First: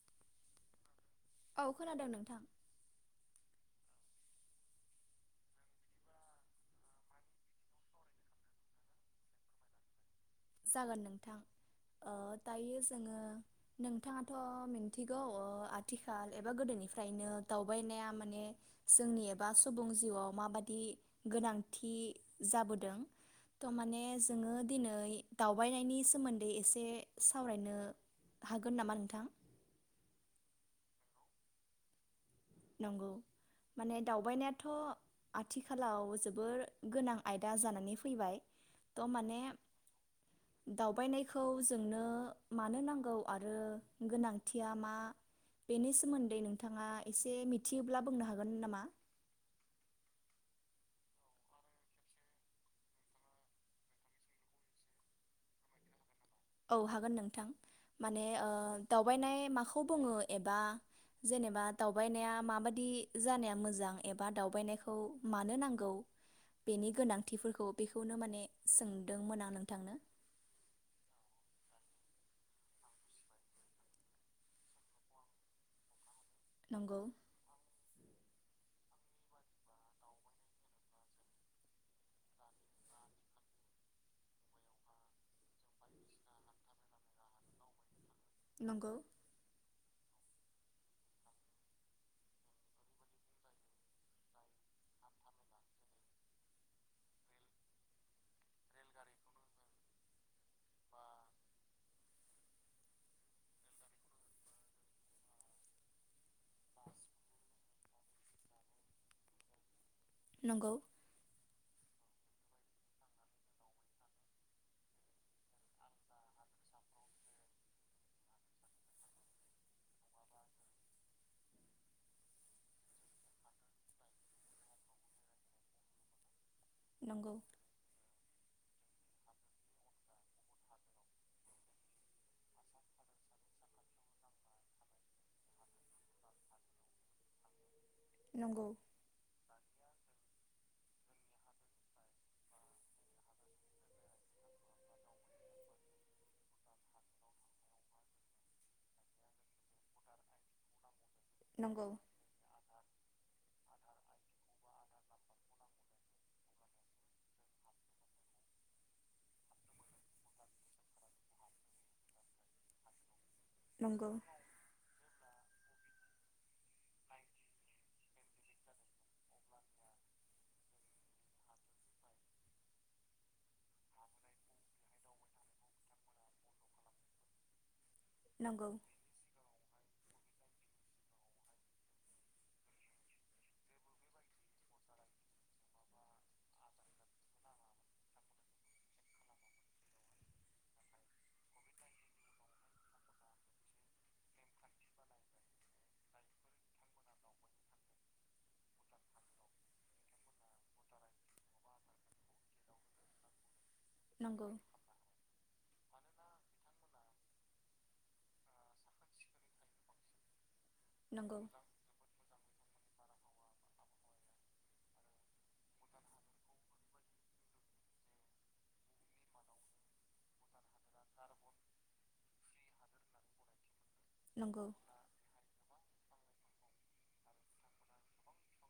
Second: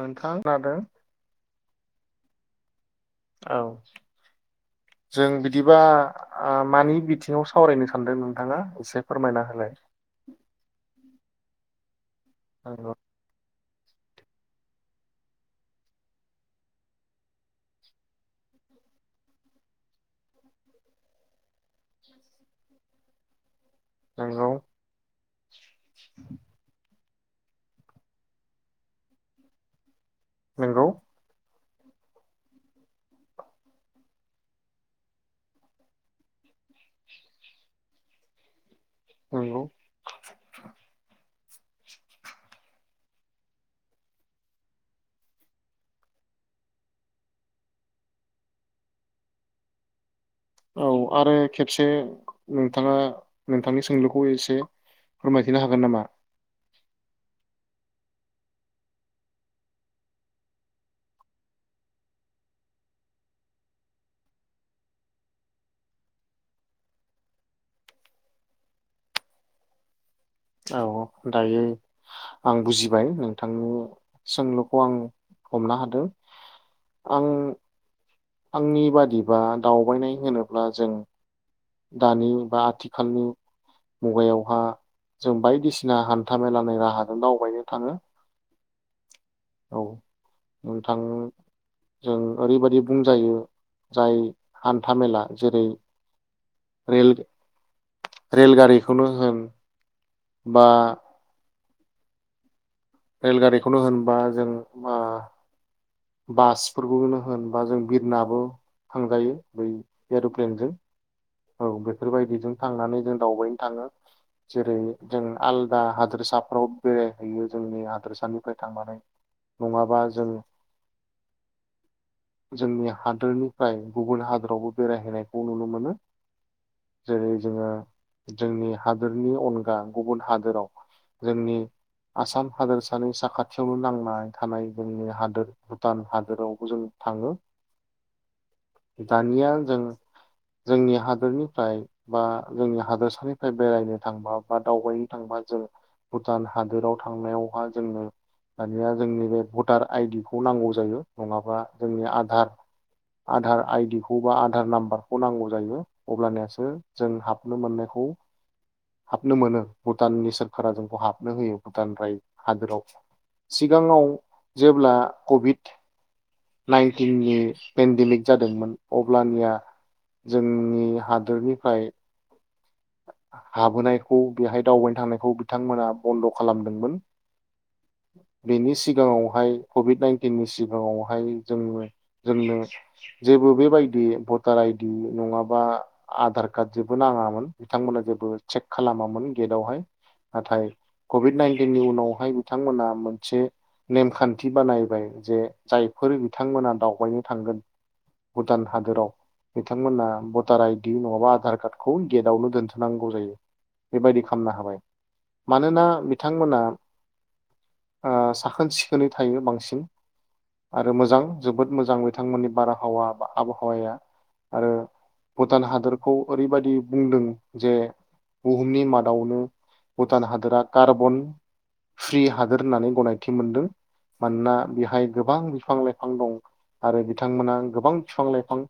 मोनखां लादों औ खोनादों नोंथां। औ जों बिदिबा आं मा मानि बिथिङाव सावरायनो सानदों नोंथाङा एसे फोरमायना होलाय? जागोन नोंथां। दायो नंगौ जोङो नोंथाङाथ मिन्थिगौ ओ आथिखाल एबा गोदोनिफ्रायनो दावबायनाया माने जोंनि एबा सुबुं जिउआव माबादि गोनांथि जाबोदों। थ माने नंगौ जोङो दिनै दावबायनायनि सोमोन्दै एसे सावरायनो हागोन नामा नोंथां? हेलौ नंगौ माने दावबायनायाथ आथिखालाव जोबोर गोनां आयदा जानानै फैबाय। थ माने नंगौ दावबायनाय खौ जोंनो मानो नांगौ आरो गोनांथिया मा बेनि सोमोन्दै नोंथाङा एसे मिथियोब्ला बुंनो हागोन मोन नामा? औ आरो खेबसे नोंथाङा नोंथांनि सोंलुखौ एसे फोरमायथिनो हागोन नामा? औ हागोन नोंथां माने ओ दावबायनाय माखौ बुङो एबा जेनेबा दावबायनाया माबादि जानाया मोजां एबा दावबायनायखौ मानो नांगौ बेनि गोनांथिफोरखौ बेखौनो माने सोंदोंमोन आं नोंथांनो? औ दायो आं बुजिबाय नोंथांनि सोंलुखौ आं हमनो हादों। नंगौ आं आंनि बादिबा दावबायनाय होनोब्ला जों दानि बा आथिखालनि मुगायावहा जों बायदिसिना हान्था मेलानि राहाजों दावबायनो थाङो। नंगौ औ नोंथां जों ओरैबायाददि बुंजायो जाय हान्था मेला जेरै रेल रेलगारिखौनो होन बा रेलगारिखौनो होनबा जों मा बास फोरखौनो होनबा जों बिरनाबो थांजायो बै एर'प्लेनजों। नंगौ औ बेफोर बायदिजों थांनानै जों दावबायनो थाङो जेरै जों आलदा हादोरसाफ्राव बेरायहैयो जोंनि हादोरसानिफ्राय थांनानै नङाबा जों जोंनि हादोरनिफ्राय गुबुन हादोरावबो बेराय‌ हैनायखौ नुनो मोनो जेरै नंगौ जोङो जोंनि हादोरनि अनगा गुबुन हादोराव जोंनि आसाम हादोरसानि साखाथियावनो नांनानै थानाय जोंनि हादोर भुटान हादोरावबो जों थाङो नंगौ दानिया जों जोंनि हादोरनिफ्राय बा जोंनि हादोरसानिफ्राय बेरायनो थांबा बा दावबायनो थांबा जों भुटान हादोराव थांनायावहा जोंनो मानिया जोंनि बे भटार आइडिखौ खौ नांगौ जायो नङाबा नंगौ जोंनि आधार आधार आइडिखौ बा आधार नाम्बारखौ नांगौ जायो अब्लनियासो जों हाबनो मोननायखौ हाबनो मोनो भुटाननि सोरखारा जोंखौ हाबनो होयो भुटान राय हादोराव सिगाङाव नंगौ जेब्ला कभिड नाइनटिननि पेन्डेमिक जादोंमोन अब्लानिया जोंनि हादोरनिफ्राय हाबोनायखौ बेहाय दावबायनो थांनायखौ बिथांमोना बन्द' खालामदोंमोन नंगौ बेनि सिगाङावहाय कभिड नाइन दिननि सिगाङावहाय जोंङो जोंनो जेबो बेबायदि भटार आइदि नङाबा आधार कार्ड जेबो नाङामोन बिथांमोना जेबो चेक खालामामोन गेटआवहाय नाथाय कभिड नाइनटिननि उनावहाय बिथांमोना मोनसे नेमखान्थि बानायबाय जे जायफोर बिथांमोना दावबायनो थांगोन भुटान हादोराव बिथांमोना भटार आइडि नङाबा आधार कार्डखौ गेटावनो दोनथनांगौ जायो बेबायदि नंगौ खालामनो हाबाय मानोना बिथांमोना ओ साखोन सिखोनै थायो बांसिन आरो मोजां नंगौ जोबोद मोजां बिथांमोननि बारहावा आबहावाया आरो भुटान हादरखौ ओरैबादि बुंदों जे बुहुमनि माद आवनो भुटान हादोरा कार्बन फ्रि हादोर होननानै गनायथि मोनदों मानोना नंगौ बेहाय गोबां बिफां लाइफां बिफां दं आरो बिथांमोना गोबां बिफां लाइफां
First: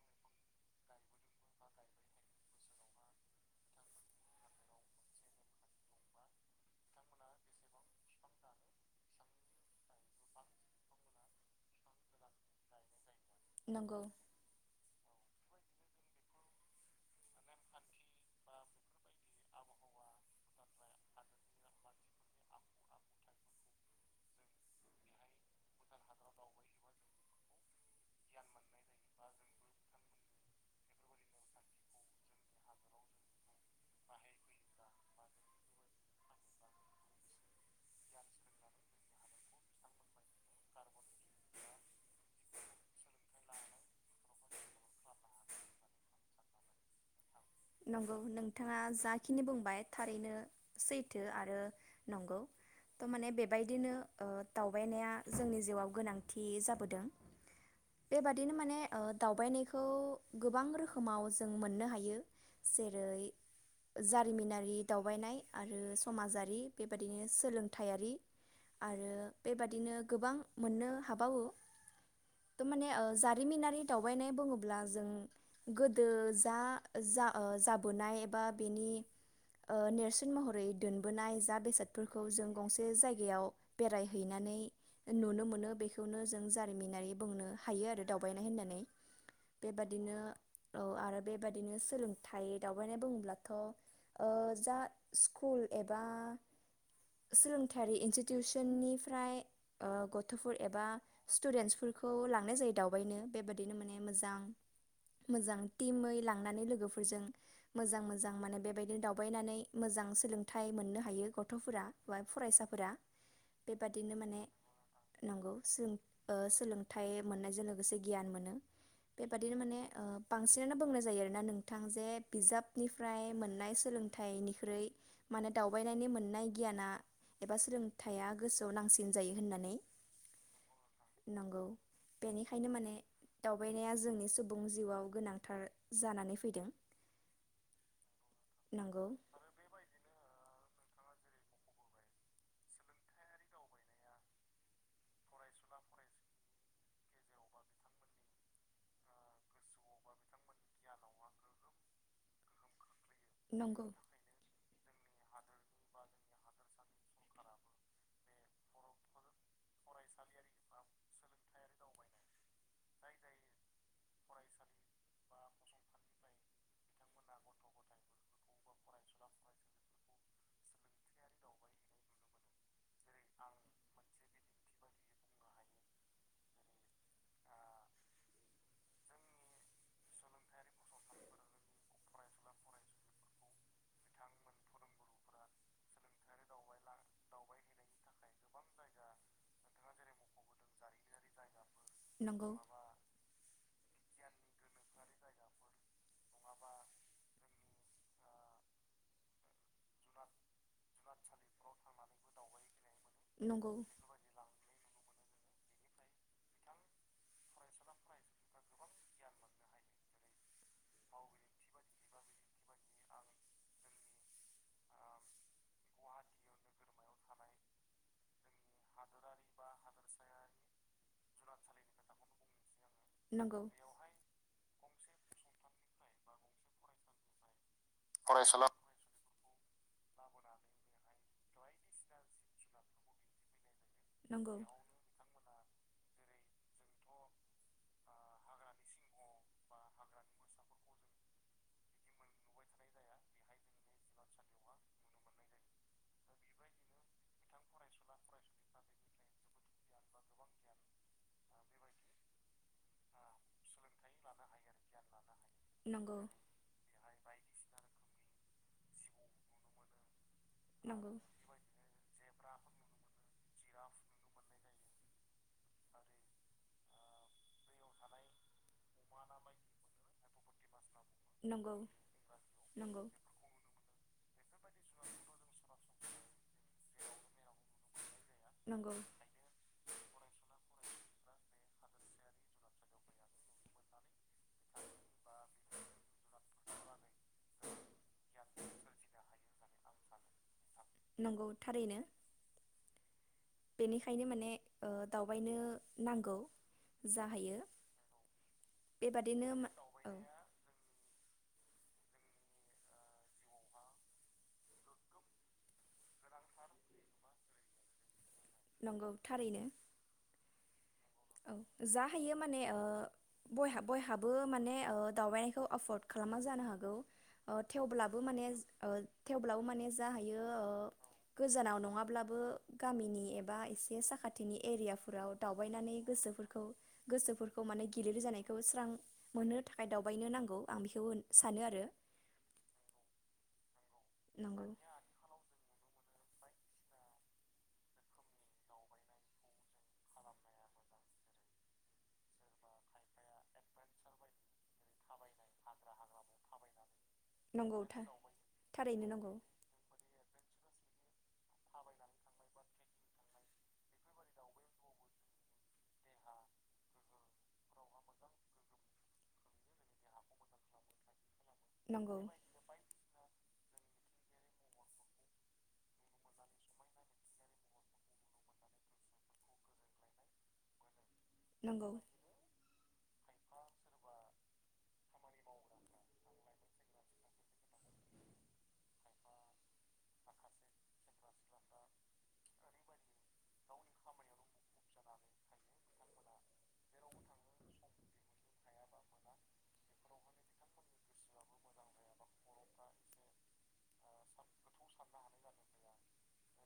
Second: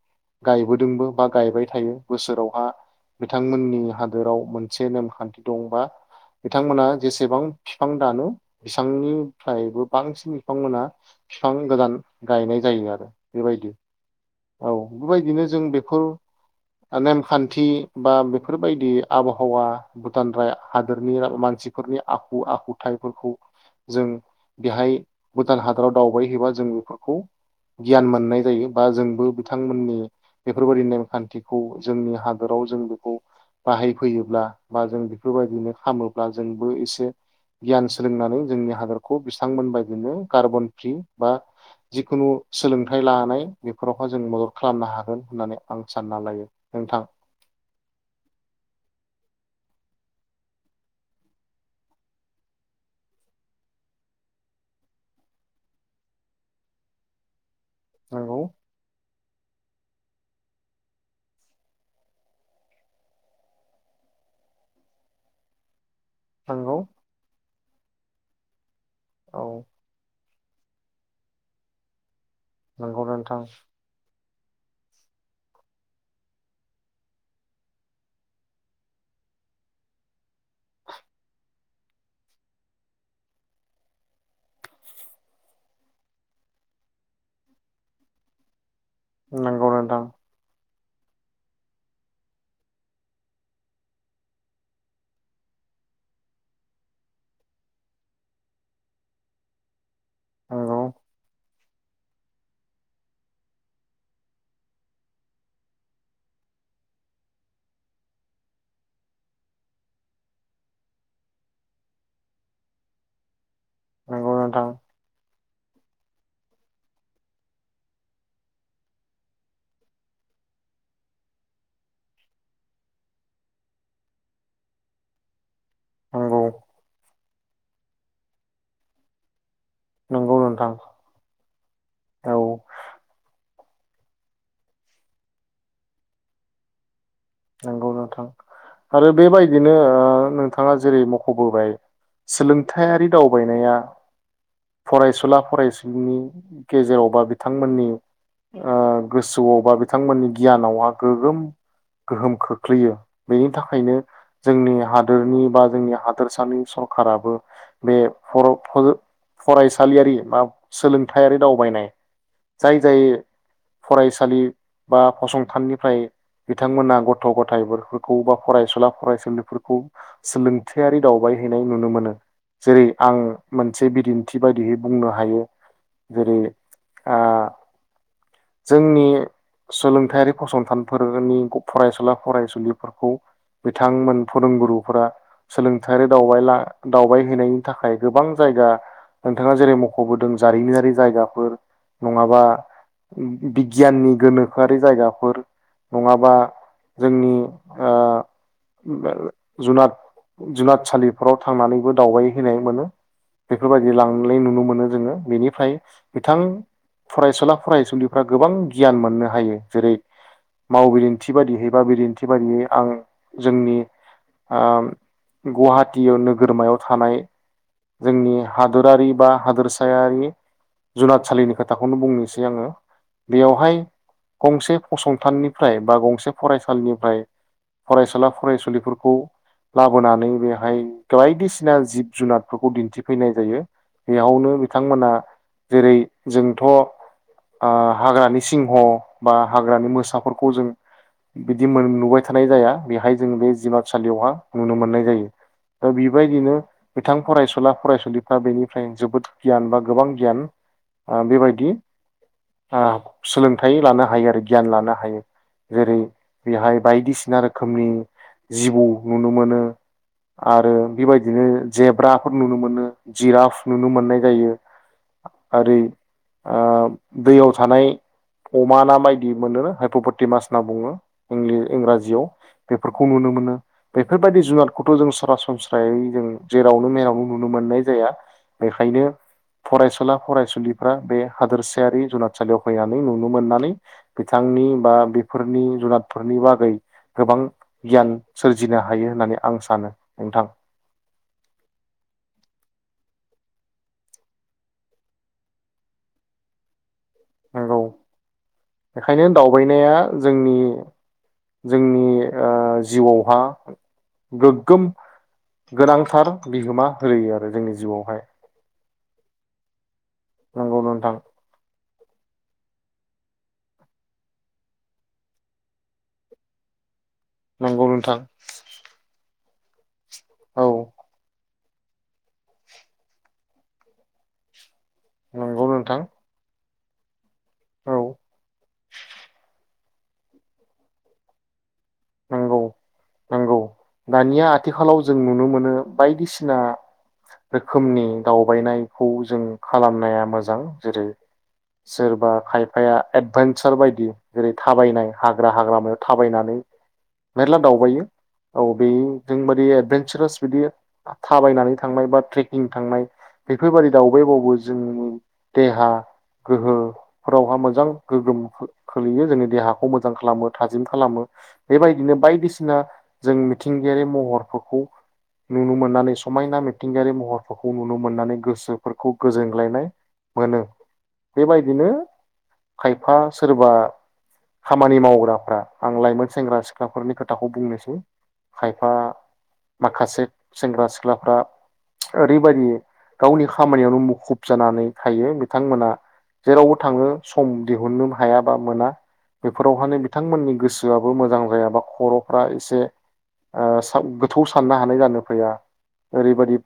गायबोदोंबो बा गायबाय थायो बोसोरावहा बिथांमोननि हादोराव मोनसे नेमखान्थि दंबा बिथांमोना जेसेबां बिफां दानो बिसांनिफ्रायबो बांसिन बिथांमोना बिफां गोदान गायनाय जायो आरो बेबायदि नंगौ औ बेबायदिनो जों बेफोर नेमखान्थि बा बेफोरबायदि आबहावा भुटान राय हादोरनि मानसिफोरनि आखु आखुथायाइफोरखौ जों बेहाय भुटान हादोराव दावबायहैबा जों बेफोरखौ गियान मोननाय जायो बा जोंबो बिथांमोननि बेफोर बायदि नेमखान्थिखौ जोंनि हादोर आव जोंबो बाहायफैयोब्ला बा जों बेफोरबायदिनो खालाममोब्ला जोंबो एसे गियान सोलोंनानै जोंनि हादरखौ बिथांमोन बायदिनो कार्बन फ्रि बा जिखुनु सोलोंथाइ लानाय बेफोरावहाय जों मदद खालामनो हागोन होननानै आं सानना लायो नोंथां नंगौ नोंथाङा जाखिनि बुंबाय थारैनो सैथो आरो नंगौ थ' माने बेबायदिनो ओ दावबायनाया जोंनि जिउआव गोनांथि जाबोदों नंगौ बेबादिनो माने ओ दावबायनायखौ गोबां रोखोमाव जों मोननो हायो जेरै जारिमिनारि दावबायनाय आरो समाजारि नंगौ बेबायदिनो सोलोंथायारि आरो औ बेबादिनो गोबां मोननो हाबावो थमाने नंगौ नोंथां जारिमिनारि दावबायनाय बुङोब्ला जों गोदो जा जा जाबोनाय एबा बेनि ओ नेरसोन महरै दोनबोनाय जा बेसादफोरखौ जों गंसे जायगायाव बेरायहैनानै नुनो मोनो बेखौनो जों जारिमिनारि बुंनो हायो आरो दावबायनाय होननानै नंगौ नोंथां बेबादिनो औ आरो बेबायदि बिदिनो सोलोंथाइ दावबायनाय बुङोब्लाथ' ओ जा स्कुल एबा सोलोंथायारि इनस्टि टिउसननिफ्राय गथ'फोर नंगौ एबा स्टुडेन्स फोरखौ लांनाय जायो दावबायनो बेबायदिनो माने मोजां मोजां टिमै थांनानै लोगोफोरजों मोजां मोजां माने बेबायदिनो दावबायनानै मोजां सोलोंथाइ मोननो हायो गथ'फोरा बा फरायसाफोरा बेबादिनो नंगौ माने नोंथां नंगौ ओ सोलोंथाइ मोननायजों लोगोसे गियान मोनो बेबादिनो माने बांसिनानो बुंनाय जायो आरो मानोना नोंथां जे बिजाबनिफ्राय मोननाय सोलोंथाइनिख्रुइ माने दावबायनायनि नंगौ मोननाय गियाना एबा सोलोंथायाइया गोसोआव नांसिन जायो होननानै नंगौ नोंथां नंगौ औ बेनिखायनो माने दावबायनाया जोंनि सुबुं जिउआव गोनांथार जानानै फैदों नंगौ नोंथां नंगौ आरो बेबायदिनो ओ नों थाङा जेरै मख'बोबाय सोलोंथायारि दावबायनाया फरायसुला फरायसुलिनि गेजेराव बा बिथांमोननि ओ गोसोआव बा बिथांमोननि गियानावहा गोगोम गोहोम खोख्लैयो बेनि नंगौ थाखायनो जोंनि हादोरनि बा जोंनि हादोरसानि सरखाराबो बे फर-फरा- फरायसालियारि बा सोलोंथायारि दावबायनाय जाय जाय फरायसालि बा फसंथाननिफ्राय बिथांमोना गथ' गथायफोरखौ बा फरायसुला फरायसुलिफोरखौ सोलोंथायारि दावबायहैनाय नुनो मोनो जेरै आं मोनसे बिदिन्थि बायदियै बुंनो हायो जेरै आ जोंनि सोलोंथायारि फसंथानफोरनि फरायसुला फरायसुलिफोरखौ बिथांमोन फोरोंगुरुफोरा सोलोंथायारि दावबायला दावबायहैनायनि थाखाय गोबां जायगा नोंथाङा जेरै मख'बोदों जारिमिनारि जायगाफोर नङाबा नंगौ बिगियाननि गोनोखोआरि जायगाफोर नङाबा जोंनि ओ जुनाद जुनादसालिफोराव थांनानैबो दावबायहैनाय मोनो नंगौ बेफोरबायदि लांनाय नुनो मोनो जोङो बेनि बिथां फरायसुला फरायसुलिफ्रा गोबां गियान मोननो हायो जेरै मावबिलि थि बाददियै बा बिदिन्थि बादियै आं जोंनि गुवाहाटीयाव नोगोरमायाव थानाय जोंनि हादोरारि बा हादोरसायारि जुनादसालिनि खोथाखौनो बुंनोसै आङो नंगौ बेयावहाय गंसे फसंथाननिफ्राय बा गं से फरायसालिनिफ्राय फरायसुला फरायसुलिफोरखौ लाबोनानै बेहाय बायदिसिना जिब जुनारफोरखौ दिन्थिफैनाय जायो बेयावनो नंगौ बिथांमोना जेरै जोंथ' आ हाग्रानि सिंह बा हाग्रानि मोसाफोरखौ जों बिदि नुबाय थानाय जाया बेहाय जों बे जुनारसालियावहा नुनो मोननाय जायो दा बेबायदिनो बिथां फरायसुला फरायसुलिफ्रा बेनिफ्राय जोबोद गियान बा गोबां गियान ओ बेबायदि आ सोलोंथायाइ लानो हायो आरो गियान लानो हायो जेरै नंगौ बेहाय बायदिसिना रोखोमनि जिबौ नुनो मोनो आरो नंगौ बेबायदिनो जेब्राफोर नुनो मोनो जिराफ नुनो मोननाय जायो ओरो ओ दैयाव थानाय अमा ना बायदि मोनोनो हायपपति मास बुङो नंगौ इंराजियाव नंगौ बेफोरखौ नुनो मोनो बेफोरबाय दि जुनादखौथ' जों सरासनस्रायै जों जेरावनो मेरावनो नुनो मोननाय जाया नंगौ बेखायनो फरायसुला फरायसुलि फ्रा बे हादोरसायारि जुनादसालियाव फैनानै नुनो मोननानै बिथांनि बा बिफोरनि जुनादफोरनि बागै गोबां गियान सोरजिनो हायो होननानै आं सानो नोंथां नंगौ थारैनो बेनिखायनो माने ओ दावबायनो नांगौ जा हायो नंगौ बेखायनो बेबादिनो मा दावबायनाया औ जोंनि जोंनि ओ जिउआवहा गोग्गोम गोनांथार बिहोमा होलोयो आरो जोंनि जिउआवहाय नंगौ थारैनो नंगौ नों थां औ जा हायो माने ओ बयहा बयहाबो माने ओ दावबायनायखौ एफर्द खालामा जानो हागौ ओ नंगौ नोंथां थेवब्लाबो माने ओ थेवब्लाबो माने जा हायो औ ओ गोजानाव नङाब्लाबो गामिनि एबा एसे साखाथिनि एरियाफोराव नंगौ दावबायनानै नोंथां खौ गोसोफोर खौ माने औ गेलिर जानायखौ स्रां मोननो थाखाय दावबायनो नांगौ आं बेखौ सानो आरो नंगौ नंगौ दानिया नंगौ आथिखालाव जों नुनो मोनो बायदिसिना रोखोमनि दावबायनायखौ जों खालामनाया मोजां जेरै सोरबा खायफाया एडभेेनसार बायदि जेरै थाबायनाय हाग्रा हाग्रानो थाबायनानै मेरला नंगौ दावबायो थार औ बे थारैनो नंगौ जोंबादि एडभेनसारास बिदि थाबायनानै थांनाय बा ट्रेकिं थांनाय बेफोर बायदि दावबाय बावबो जोंनि देहा गोहोफोरावहा मोजां गोगोम खोलैयो जोंनि देहाखौ मोजां खालामो थाजिम खालामो बेबायदिनो नंगौ बायदिसिना जों मिथिंगायारि महरफोरखौ नुनो मोननानै समायना मिथिंगायारि महरफोरखौ नुनो मोननानै गोसोफोरखौ गोजोनग्लायनाय मोनो बेेबायदिनो नंगौ खायफा सोरबा खामानि मावग्राफ्रा आं लाइमोन सेंग्रा सिख्लाफोरनि खोथाखौ बुंनोसै खायफा माखासे सेंग्रा सिख्लाफ्रा ओरैबायदि गावनि खामानियावनो मुखुब जानानै थायो बिथांमोना जेरावबो थाङो सम दिहुननो हायाबा मोना बेफोरावहानो बिथांमोननि गोसोआ मोजां जाया बा खर'फ्रा एसे ओ गोथौ साननो हानाय जानाय फैया ओरैबायदि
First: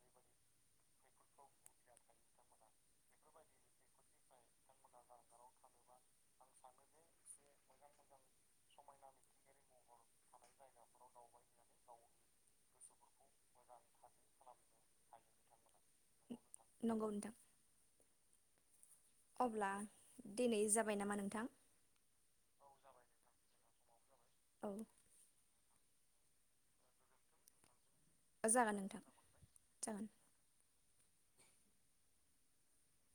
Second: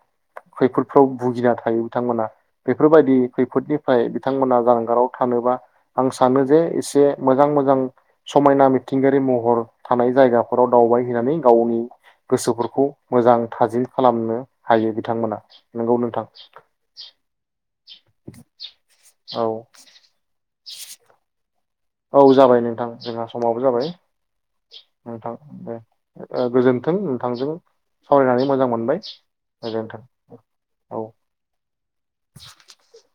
खैफोदफ्राव भुगिना थायो बिथांमोना बेफोरबायदि खैफोदनिफ्राय बिथांमोना जानगाराव थानोबा आं सानो जे एसे मोजां मोजां समायना निथि मिथिंगायारि महर थानाय जायगाफोराव दावबाय हैनानै गावनि गोसोफोरखौ मोजां थाजिम खालामनो हायो बिथांमोन मोना नोंगौ नोंथां [inaudible] नंगौ नोंथां औ अब्ला दिनै जाबाय नामा नोंथां औ जाबाय नोंथां जोंहा समावबो जाबाय औ नोंथां दे ओ गोजोन्थों नोंथांजों सावरायनानै मोजां जागोन मोनबाय नोंथां जागोन गोजोन्थों औ [inaudible]